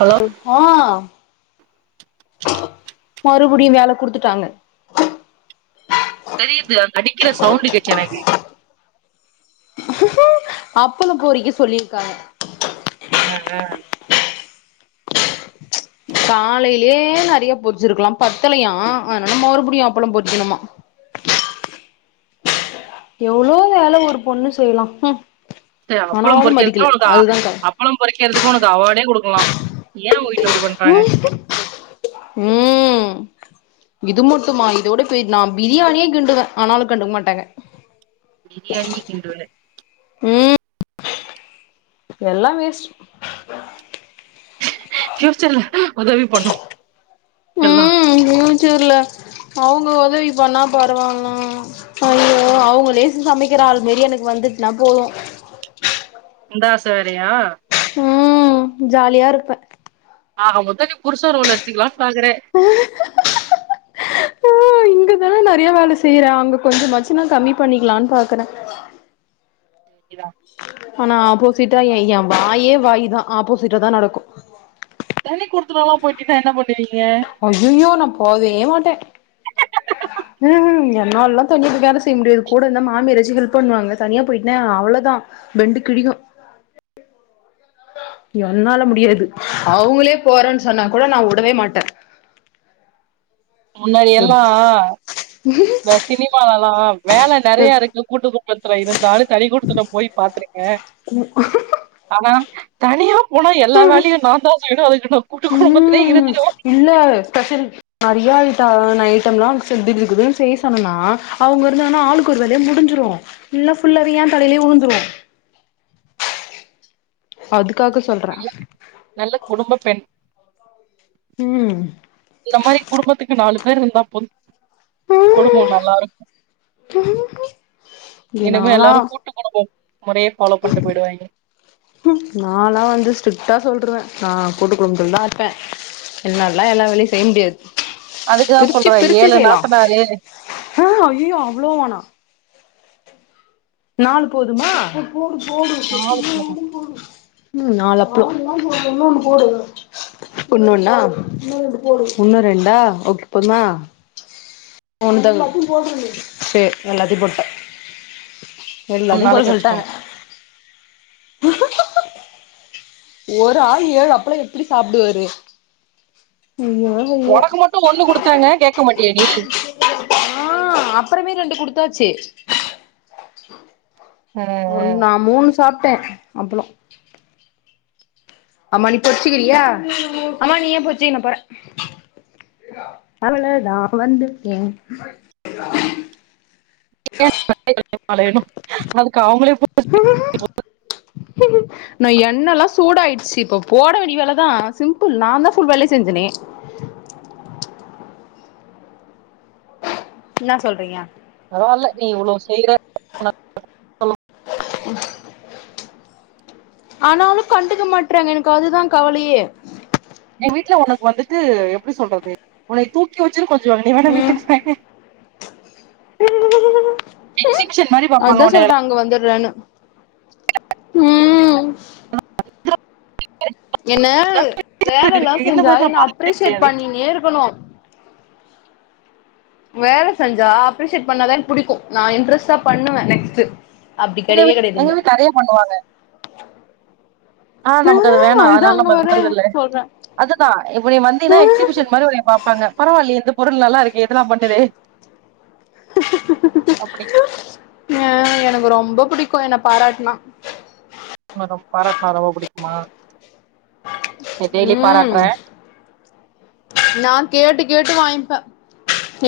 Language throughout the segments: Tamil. ஹலோ ஆ மறுபடியு வேல குடுத்துட்டாங்க தெரியுது அங்க அடிக்கிற சவுண்டு கேட்ச்சு எனக்கு அப்பள பொரிக்க சொல்லியிருக்காங்க அ ஆ காலையிலயே நெறையா பொர்ச்சுருகலா பத்தலையா அதனால மறுபுடியு அப்பளோ பொரிக்கணுமா எவ்ளோ வேல ஒரு பொண்ணு செய்யலா ம் சரி அப்பளம் ஆனாலும் பொறிக்கிறதுக்கு மதிக்கல உனக்கு அ அதுதான் க அப்பளம் பொரிக்கறதுக்கு ஒனக்கு அவார்டே கொடுக்கலா ஏ ஒ வீட்ல இப்டி பண் ம் இது மட்டுமா இதோட பெ நா பிரியாணியே கிண்டுவே ஆனாலு கண்டுக்க மாட்டாங்க பிரியாணியே கிண்டுவல ம் எல்லா வேஸ்ட் ப்ஃயூச்சர்ல உதவி பண்ணோ கெல்லா தெர்ல அவுங்க ஒதவி பண்ணா பரவால அய்யோ அவுங்க லேசு சமைக்கிற ஆள்மாரி எனக்கு வந்துட்டுனா போது அந்த ஆச வேறயா ம் ஜாலியா இருப்பே ஆக மொத்த நீ புருச ரோல எத்துக்கலானு பாக்றே ம் இருந்தாலு நறைய வேல செய்ற அங்க கொஞ்சமாச்சு நா கம்மி பண்ணிக்கலான் பாக்கற இதா ஆனா ஆப்போசிட்டா எ ஏ வாயே வாய் தா ஆப்போசிட்டா தா நடக்கு தனி குடுத்தோனலா போய்ட்டிங்னா என்ன பண்ணுவீங்க அய்யயோ நா போவே மாட்ட [unintelligible] ம் ம் என்னாலா தனியா போய் வேல செய்ய முடியாது கூட இருந்தா மாமியாராச்சு ஹெல்ப் பண்ணுவாங்க தனியா போய்ட்னா அவ்ளோதா பெண்டு கிழியு என்னால முடியாது அவுங்களே போறன் சொன்னா கூட நா உடவே மாட்ட முன்னாடி எல்லா இந்த சினிமாலலா வேல நறையா எப் இருக்கு கூட்டு குடும்பத்துல இருந்தா தனிகுடுத்தனம் போய் பாக்றே அ உ [unintelligible] ஆனா தனியா போனா எல்லா வேலையு நா தா செய்யணு அதுக்கு நா கூட்டு குடும்பத்திலயே இருந்துருவ இன்னொரு ஸ்பெஷல் நறையா ஐட்ட ஐட்டம்லா கிடு கிடுனுசெய்ய சொன்னனா அவுங்க இருந்தாங்கனா ஆளுக் கொரு வேலயா முடிஞ்சுரு இல்னா ஃபுல்லாவே ஏ தலையிலயே உழுந்துரு அதுக்காக சொல்ற நல்ல குடும்ப பெண் ம் இந்த மாரி குடும்பத்துக்கு நாலு பேரு இருந்தா போது குடுபோ நல்லா இருக் இங்க இனிமே நாலா எல்லாரு கூட்டு குடும்பம் முரைய ஃபாலோ பண்ட்டு போயிடுவாய்ங்க நல்லா வந்த ஸ்ட்ரிக்டா சொல்ருவ நா கூட்டு குடும்பத்லதா இருப்ப என்னாலா எல்லா வேலையு செய்ய முடியாது அதுக்குதா பிரிச்சு சொல்ற பிரிச்சு ஏழு செய்யலா நாத்தனாரு ஆ ஐயயோ அவ்ளோ வேணா நாலு போதுமா நாலு பேரு, ம் நாலுஅப்போ இன்னு ஒன்னா இன்னு ரெண்டா ஓகே போதுமா [unintelligible] சேரி எல்லாத்தையும் போட்ட மூணு எல்லாத்தியு போட நாளைக்கு சொல்ட்டாங்க வச்சுக்கோங்க ஒரு ஆள் ஏழு அப்பலா எப்படி சாப்டுவாரு ஐயோ ஒனக்கு மட்டு ஒண்ணு குடுத்தாங்க கேக்க மாட்டியா நீ ஆ அப்பறமே ரெண்டு குடுத்தாச்சு ஆ ஆ ஒன் நா மூணு சாப்ட்ட அப்பளோ அம்மா நீ பொரிச்சுக்கிறியா அம்மா நீ ஏ பொரிச்சிச்கே நா போற அவ்ளோதா வந்துடேன் இ [inaudible] அதுக்கு அவுங்களே பொருச் ஆ நா எண்ணல்லா சூடாயிடுச்சு இப்ப போட வேண்டி வேலதா சிம்பிள் நா தா ஃபுல் வேலயு செஞ்சனே என்னா சொல்றிங்க பரவால நீ இவ்ளோ செய்ற [inaudible] ஆனாலு கண்டுக்க மாட்றாங்க எனக்கு அதுதா கவலையே என் வீட்ல உனக்கு வந்துட்டு எப்டி சொல்றது உன்னைய தூக்கி வச்சுனு கொஞ்சு வாங்க நீ வேணா ம் வீட்டுக்கு வாயே எக்ஸிபிஷன் மாரி பாப்பாங்க அதா உன்னைய சொல்ற அங்க வந்துர்றன்னு ம் என்ன வேலல்லா இருக்கு இந்த செஞ்சா மாரி நா என்ன பாத்ததே அப்ரிசியேட் கெடையாது பண்ணினே இருக்கணு வேல செஞ்சா அப்ரிசியேட் பண்ணாதா எனக் புடிக்கு நா இன்ட்ரெஸ்ட்டா பண்ணுவ நெக்ஸ்ட்டு அப்டி கெடயவே கெடயாது எங்க இங்க வீட்ல நெறைய பண்ணுவாங்க ஆ நமக்கு அது வேணா அதுதா அதனால அங்க நம்ம அது வரே பண்றது இல்ல சொல்றே அதுதா இப்ப நீ வந்தின்னா எக்சிபிஷன் மாரி உன்னய பாப்பாங்க பரவாயில்லயே இந்த பொருள் நல்லா இருக்கு இதல்லாம் பண்ணுதே அப்படி ஆ எனக்கு ரொம்ப புடிக்கும் என்ன பாராட்னா உங்கள பாராட்னா ரொம்ப புடிக்குமா சரி டெய்லி ம் பாராட்றே நா கேட்டு கேட்டு வாய்ங்ப்ப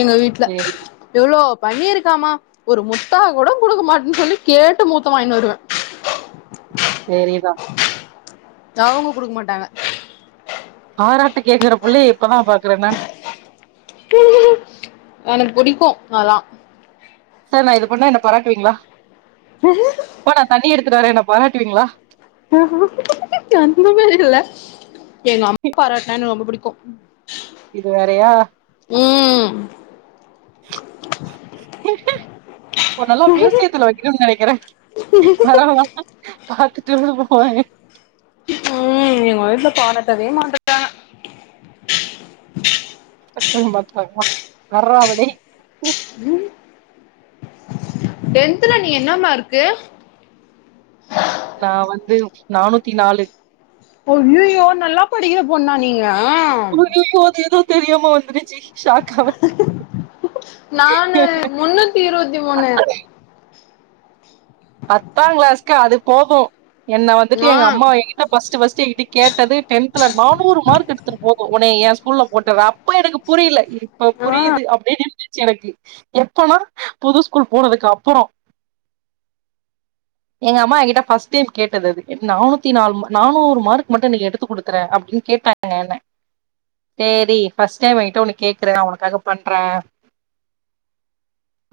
எங்க வீட்ல சரி எவ்ளோ பண்ணி இருக்காமா ஒரு முத்தா கூட குடுக்க மாட்ன்னு சொல்லி கேட்டு முத்தம் வாயின்னு வருவ சரி தா எவங்கோ குடுக்க மாட்டாங்க பாராட்டு கேக்கற புள்ளைய இப்பதா பாக்குறேங்க எனக்கு புடிக்கோ அதா சர் நா இது பண்ணா என்ன பராட்டுவீங்ளா அப்பா நா தண்ணி எடுத்துட்டு வர என்ன பாராட்டுவீங்ளா அந்த மாரி இல்ல எங்க அம்மா பாராட்னா எனக் ரொம்ப புடிக்கும் இது வேறயா ம் உன்னல்லா மியூசியத்துல வைக்கனுன் நெனைக்கிற வரவளா பாத்துட்டு ஊருக்கு போவே ம் எங்க வீட்ல பாராட்டவே மாட் [inaudible] றாங்க ஃபர்ஸ்ட் டைம் பாத்துகோங்க [unintelligible] டென்த்துல நீ என்ன மார்க்கு நா வந்து நானூத்தி நாலு ஐய்யுய்யோ நல்லா படிக்கிற பெண்ணா நீங்க ஐய்யய்யோ அது ஏதோ தெரியாம வந்திரி ஷாக் ஆவா நானு முன்னூத்தி இருவத்தி மூணு பத்தாங் கிளாஸ்க்கு அது போது என்ன வந்துட்டு எங்க ஆ அம்மா எங்கிட் ட ஃபர்ஸ்ட்டு ஃபர்ஸ்ட் என் கிட்ட கேட்டது டென்துல நானூறு மார்க் எடுத்துரு போதும் ஒன்னை என் ஸ்கூல்ல போட்றவா அப்பலா எனக்கு புரியில இப்ப புரியுது அப்டின் இருந்துச்சு எனக்கு எப்பனா புது ஸ்கூல் போனதுக்கு அப்புறோ எங்க அம்மா என் கிட்ட ஃபர்ஸ்ட் டைம் கேட்டது அது நானூத்தி நாள் நானூறு மார்க் மட்டு நீ எடுத்து குடுத்துறே அப்டின் கேட்டாங்க [inaudible] ஆன சேரி ஃபர்ஸ்ட் டைம் என் கிட்ட ஒன்னு கேக்குற நா உனக்காக பண்ற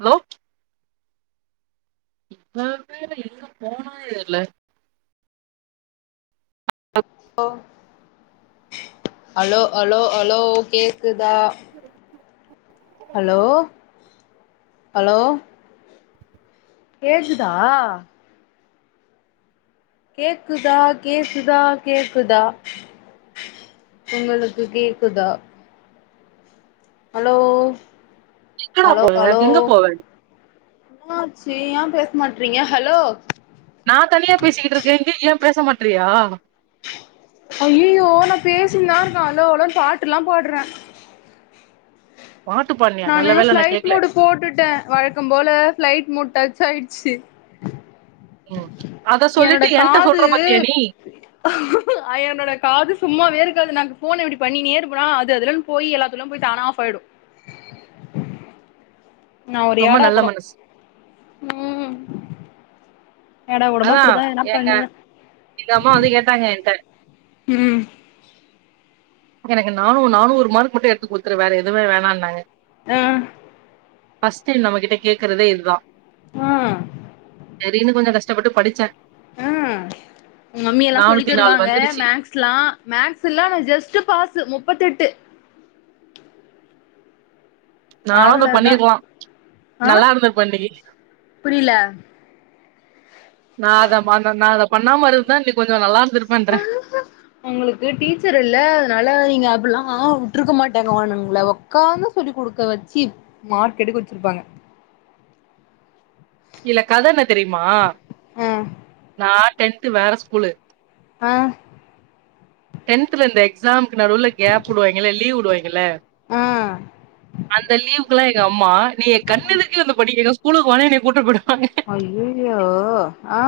லோ இவ வேற எங்க போனானே தெர்ல ஓ அலோ அலோ அலோ கேக்குதா ஹலோ ஹலோ கேக்குதா கேக்குதா கேக்குதா கேக்குதா உங்களுக்கு கேக்குதா ஹலோ எங்கடா அலோ போவ அலோ எங்க போவ என்னாச்சு ஏ பேச மாட்றிங்க ஹலோ நா தனியா பேசிக்கிட்ருக்கே இங்க ஏ பேச மாட்றியா ஐயயோ நா பேசின்தா இருக்க அலோ அலோன்னு பாட்டு எல்லா பாடுறே பாட்டு பானியா நல்ல வேல நா கேக்ல போட்டுட்ட வழக்கம் போல ஃப்ளைட் மோட் டச்சாயிடுச்சி ம் அத என்னோட சொல்லிட்டு என்ட்ட காது சொல்ற பாத்தியா நீ என்னோட காது சும்மாவே இருக்காது நா ஃபோன இப்டி பண்ணிணே இருப்பனா அது அதுலன் போயி எல்லாத்துல்ல போயி தானா ஆஃப் ஆயிடு நா ஒரு ரொம்ப ஏடா நல்ல கூடோ மனசு ம் ஏடா கூடமா இப்டிதா எதனா பண்ணுவே இந்த அம்மா வந்து கேட்டாங்க என்ட்ட ம் எனக்கு நானூ நானூறு மார்க் மட்டு எடுத்து குடுத்துரு வேற எதுமே வேணான்னாங்க ஆ ஃபஸ்ட்டே நம்ம கிட்ட கேக்கறதே இதுதா ம் செரின்னு கொஞ்ச கஷ்டப்பட்டு படிச்ச ம் உங் மம்மி எல்லா சொல்லி நானூத்தி நாலு தருவாங்க வந்துருச்சு மேக்ஸ் லா மேக்ஸ் எல்லா நா ஜஸ்ட் பாஸ் முப்பத்தெட்டு நானு அத அவ்ளோதா பண்ணிருக்கலா ஆ நல்லா இருந்துருப்ப இன்னைக்கு புரில நா அத நா அத பண்ணாம இருந்தா இன்னைக்கு கொஞ்ச நல்லா இருந்திருப்பேன்ற உங்களுக்கு டீச்சர் இல்ல அதனால நீங்க அப்படிலா உட்ருக்க மாட்டாங்க உங்ள உக்காந்து சொல்லி குடுக்க வெச்சு மார்க் எடுக்க வெச்சிருப்பாங்க இதுல கதை என்ன தெரியுமா நா டென்த்து வேற ஸ்கூலு ஆ டென்த்ல இந்த எக்ஸாம்க்கு நடுவுல கேப் உடுவாய்ங்கள லீவ் உடுவாய்ங்கள ஆ ஆ அந்த லீவுக்கெல்லா எங்கம்மா நீ எ கண்ணெதுக்க வந்து படிங்க்கனு ஸ்கூலுக்கு வானு என்னய கூட்டி போயிடுவாங்க ஐயயோ ஆ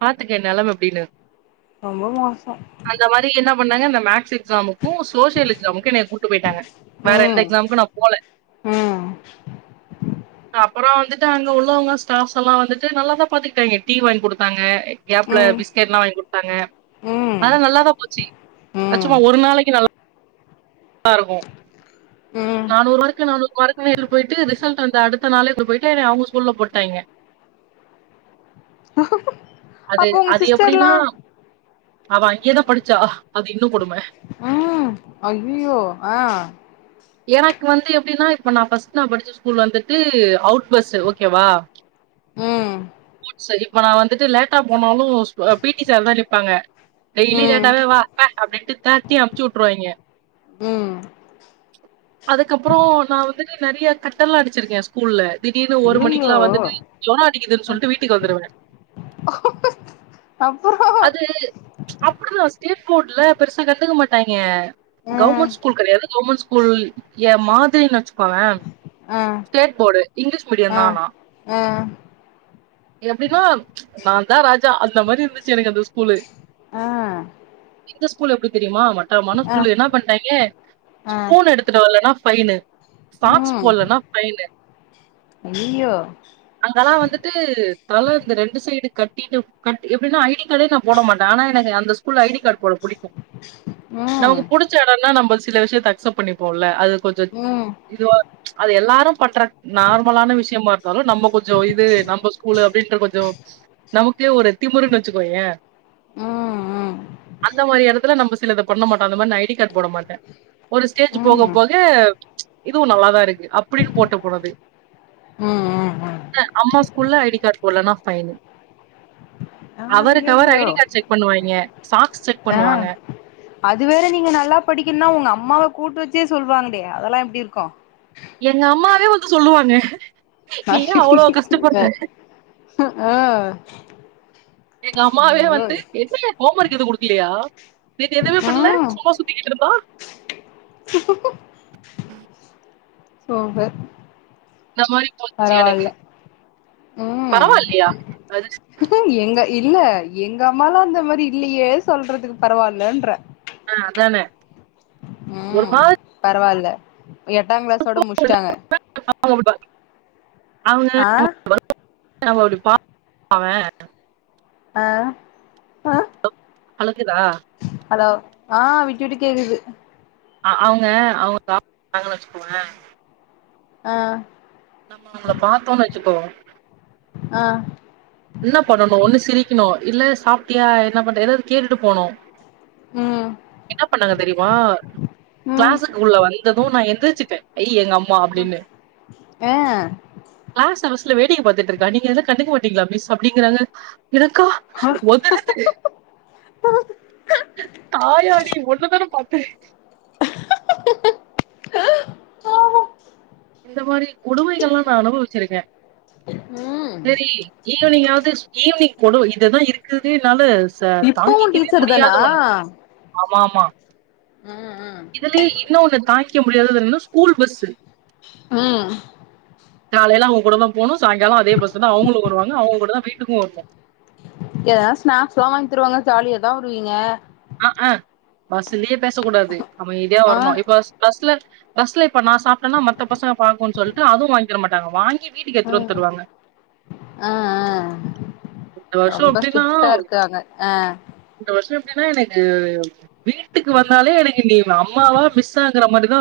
பாத்துக்க எ நெலம எப்டின்னு ரொம்ப மோச அந்த மாரி என்ன பண்ணாங்க அந்த மேக்ஸு எக்ஸாமுக்கு சோசியல் எக்ஸாமுக்கு என்னய கூப்ட்டு போயிட்டாங்க வேற எந்த ம் எக்ஸாமுக்கு நா போல ம் அப்பற வந்து ட்டு அங்க உள்ளவங்க ஸ்டாஃப்ஸ் எல்லா வந்துட்டு நல்லாதா பாத்துக்கிட்டாய்ங்க டீ வாங்கி குடுத்தாங்க கேப்ல ம் பிஸ்கட்லா வாங்கி குடுத்தாங்க ம் அதெல்லா நல்லாதா போச்சு அது ம் சும்மா ஒரு நாளைக்கு நல்லா [unintelligible] இருக்கு ம் நானூறு மார்க்கு நானூறு மார்க்கு மேல் போய்ட்டு ரிசல்ட் வந்து அடு த்த நாளே ஸ்கூலுக் போயிட்டு என்ன அவங்க ஸ்கூல்ல போட்டாய்ங்க அது அப்போ உங்க அது சிஸ்டர்லா எப்டின்னா அவ அங்கேயேதா படிச்சா அது இன்னு கொடும உம் ஐயையோ அ எனக்கு வந்து எப்டின்னா இப்ப நா பர்ஸ்ட் நா படிச்ச ஸ்கூல் வந்துட்டு அவுட் பஸ்ஸு ஓகேவா உம் இப்ப நா வந்துட்டு லேட்டா போனாலு சுஅப் பிடி சார் தா நிப்பாங்க டெய்லி ம் லேட்டாவே வா பே அப்டின்ட்டு தட்டி அனும்ச்சு உட்டுருவாயங்க ம் அதுக்கப்ரோ நா வந்துட்டு நறைய கட்டெல்லா அடிச்சிருக்கே ஸ்கூல்ல திடீர்னு ஒரு ஐய்யய்யோ மணிக்கிலா வந்துட்டு ஜோரோ அடிக்குதுன்னு சொல்லிட்டு வீட்டுக்கு வந்துருவ அப்புரோ அது அப்டிதா ஸ்டேட் போர்டுல பெருசா கண்டுக்க மாட்டாய்ங்க ம் கவர்மெண்ட் ஸ்கூல் கெடையாது கவர்மெண்ட் புல் ஏ மாதிரி நெனச்சுக்கோங்வ ஆ ஸ்டேட் போர்டு இங்கிலீஷ் ஆ ஆ மீடியனா நா எப்டின்னா நா தா ராஜா அந்த மாறி இருந்துச்சி எனக்கு அந்த ஸ்கூலு ஆ எங்க ஸ்கூல் எப்டி தெரியுமா மட்டமான ஸ்கூலு என்ன பண்டாய்ங்க அ [unintelligible] எடுத்துட்டு வரலன்னா பைனு சாக்ஸ் ம் போலன்னா பைனு ஐய்யய்யோ அங்கல்லா வந்துட்டு தல இந்த ரெண்டு சைடு கட்டிட்டு கட் எப்டின்னா ஐடி கார்டே நா போட மாட்டே ஆனா எனக்கு அந்த புல் ஐடி கார்டு போட புடி ம் நமக்கு புடிச்ச எடம்னா நம்ம சில விஷயத்த அக்சப்ட் பண்ணிப்போம்ல அது கொஞ்ச ம் இதுவா அது எல்லாரு பண்ற நார்மலான விஷயமா இருந்தாலு நம்ம கொஞ்சோ இது நம்ம ஸ்கூல் அப்டின்ற கொஞ்சோ நமக்கே ஒரு திமுறுன்னு வச்சுக்கோய ம் ம் அந்த மாதிரி எடத்துல நம்ம சிலத பண்ண மாட்டோ அந்த மாறி நா ஐடி கார்டு போட மாட்ட ஒரு ஸ்டேஜ் போக ம் போக இதுவு நல்லாதா இருக்கு அப்டின்னு போட்டு போனது உம் அம்மா ஸ்கூல்ல ஐடி கார்டு போடலனா பைனு ஆ அவருக்கு அவர் ஐயையோ ஐடி கார்டு செக் பண்ணுவாங்கிய சாக்ஸ் செக் ஆ பண்ணுவாங்க அதுவேற நீங்க நல்லா படிக்கன்னா உங்க அம்மாவ கூட்டு வச்சே சொல்வாங்டே அதெல்லா எப்டி இருக்கு எங்க அம்மாவே வந்து சொல்லுவாங்க அ நீ ஏ அவ்ளோ கஷ்டப்பட்ற ஆ எங்க அம்மாவே ஐயோ வந்து என்ன ஹோம் ஒர்க் எதுவு குடுக்கலையா நேத்து எதுவுமே பண்ணல ம் சும்மா சுத்திகிட்டு இருந்தா சூப்பர் இந்த மாரி போச்சு எனக்கு பரவாயில்ல ம் பரவால்லையா அது எங்க இல்ல எங்க அம்மாலா இந்த மாரி இல்லயே சொல்றதுக்கு பரவாயிலன்ற ஆ அதான ம் பரவாயில்ல எட்டா கிளாஸோட முடிச்டாங்க [inaudible] அவங்க ஆ [inaudible] போவ அ ஆ அலோக்குதா அலோ ஆ விட்டு விட்டு கேக்குது ஆ அவுங்க அவுங்க கா [unintelligible] வச்சுக்கோங்க அ நம்ம அவங்கள பாத்தோம்ன் வச்சுக்கோங்கள அ என்ன பண்ணணும் ஒண்ணு சிரிக்கணும் இல்ல சாப்ட்டியா என்ன பண்ற ஏதாது கேட்டுட்டு போனோம் ம் என்ன பண்ணாங்க தெரிய்மா ம் கிளாஸக்குள்ள வந்ததும் நா எந்திரிச்சுட்டேன் அய் எங்க அம்மா அப்படின்னு அ கிளாஸ் அவரஸ்ல வேடிக்க பாத்துட்டு இருக்கா நீங்க ஏத கண்டுக்க மாட்டீங்ளா மிஸ் அப்படிங்கிறாங்க எனக்கா ஒதரது தாயாடி ஒன்னுதான பாத்தேன் அ இந்த மாரி கொடுமைகள்ல்லாம் நா அனுபவிச்சிருக்கேன் ம் சேரி ஈவினிங்காது ஈவினிங் கொடு இததான் இருக்கர்துலே என்னால ச இப்பவு தாங்கிக்கவே டீச்சர் முடியாத தானா ஒண்ணு ஆமா ஆமா ம் ம் இதுலயே இன்னும் ஒண்ணு தாக்கிக்க முடியாததுனன்னா ஸ்கூல் பஸ்சு அ காலேல அவ்ங் கூட தான் போனும் சாய்ங்காலம் அதே பஸ்சுதான் அவ்ங்களும் வருவாங்க அவ்ங்க கூட தான் வீட்டுக்கும் வர்னும் எத ஸ்நாக்ஸ் எல்லாம் வாங்தருவாங்க ஜாலிய தான் வருவீங்க அக் அ பஸ்லயே பேசக் கூடாது அமைதியா ஆ வரணும் பஸ்ல பஸ்ல இப்ப நா சாப்ட்டன்னா மத்த பசங்க பாக்கும் சொல்ட்டு அதுவு வாங்கி தர மாட்டாங்க வாங்கி வீட்டுக்கு எட்த்துனு வந்து தருவாங்க அ அ இந்த வர்ஷோ அப்டின்னா இருக்காங்க ஆ இந்த வர்ஷோனாலே எனக்கு வீட்டுக்கு வந்தாலே எனக்கு நீ அம்மாவா மிஸ் ஆங்கற மாதிரிதான் இரு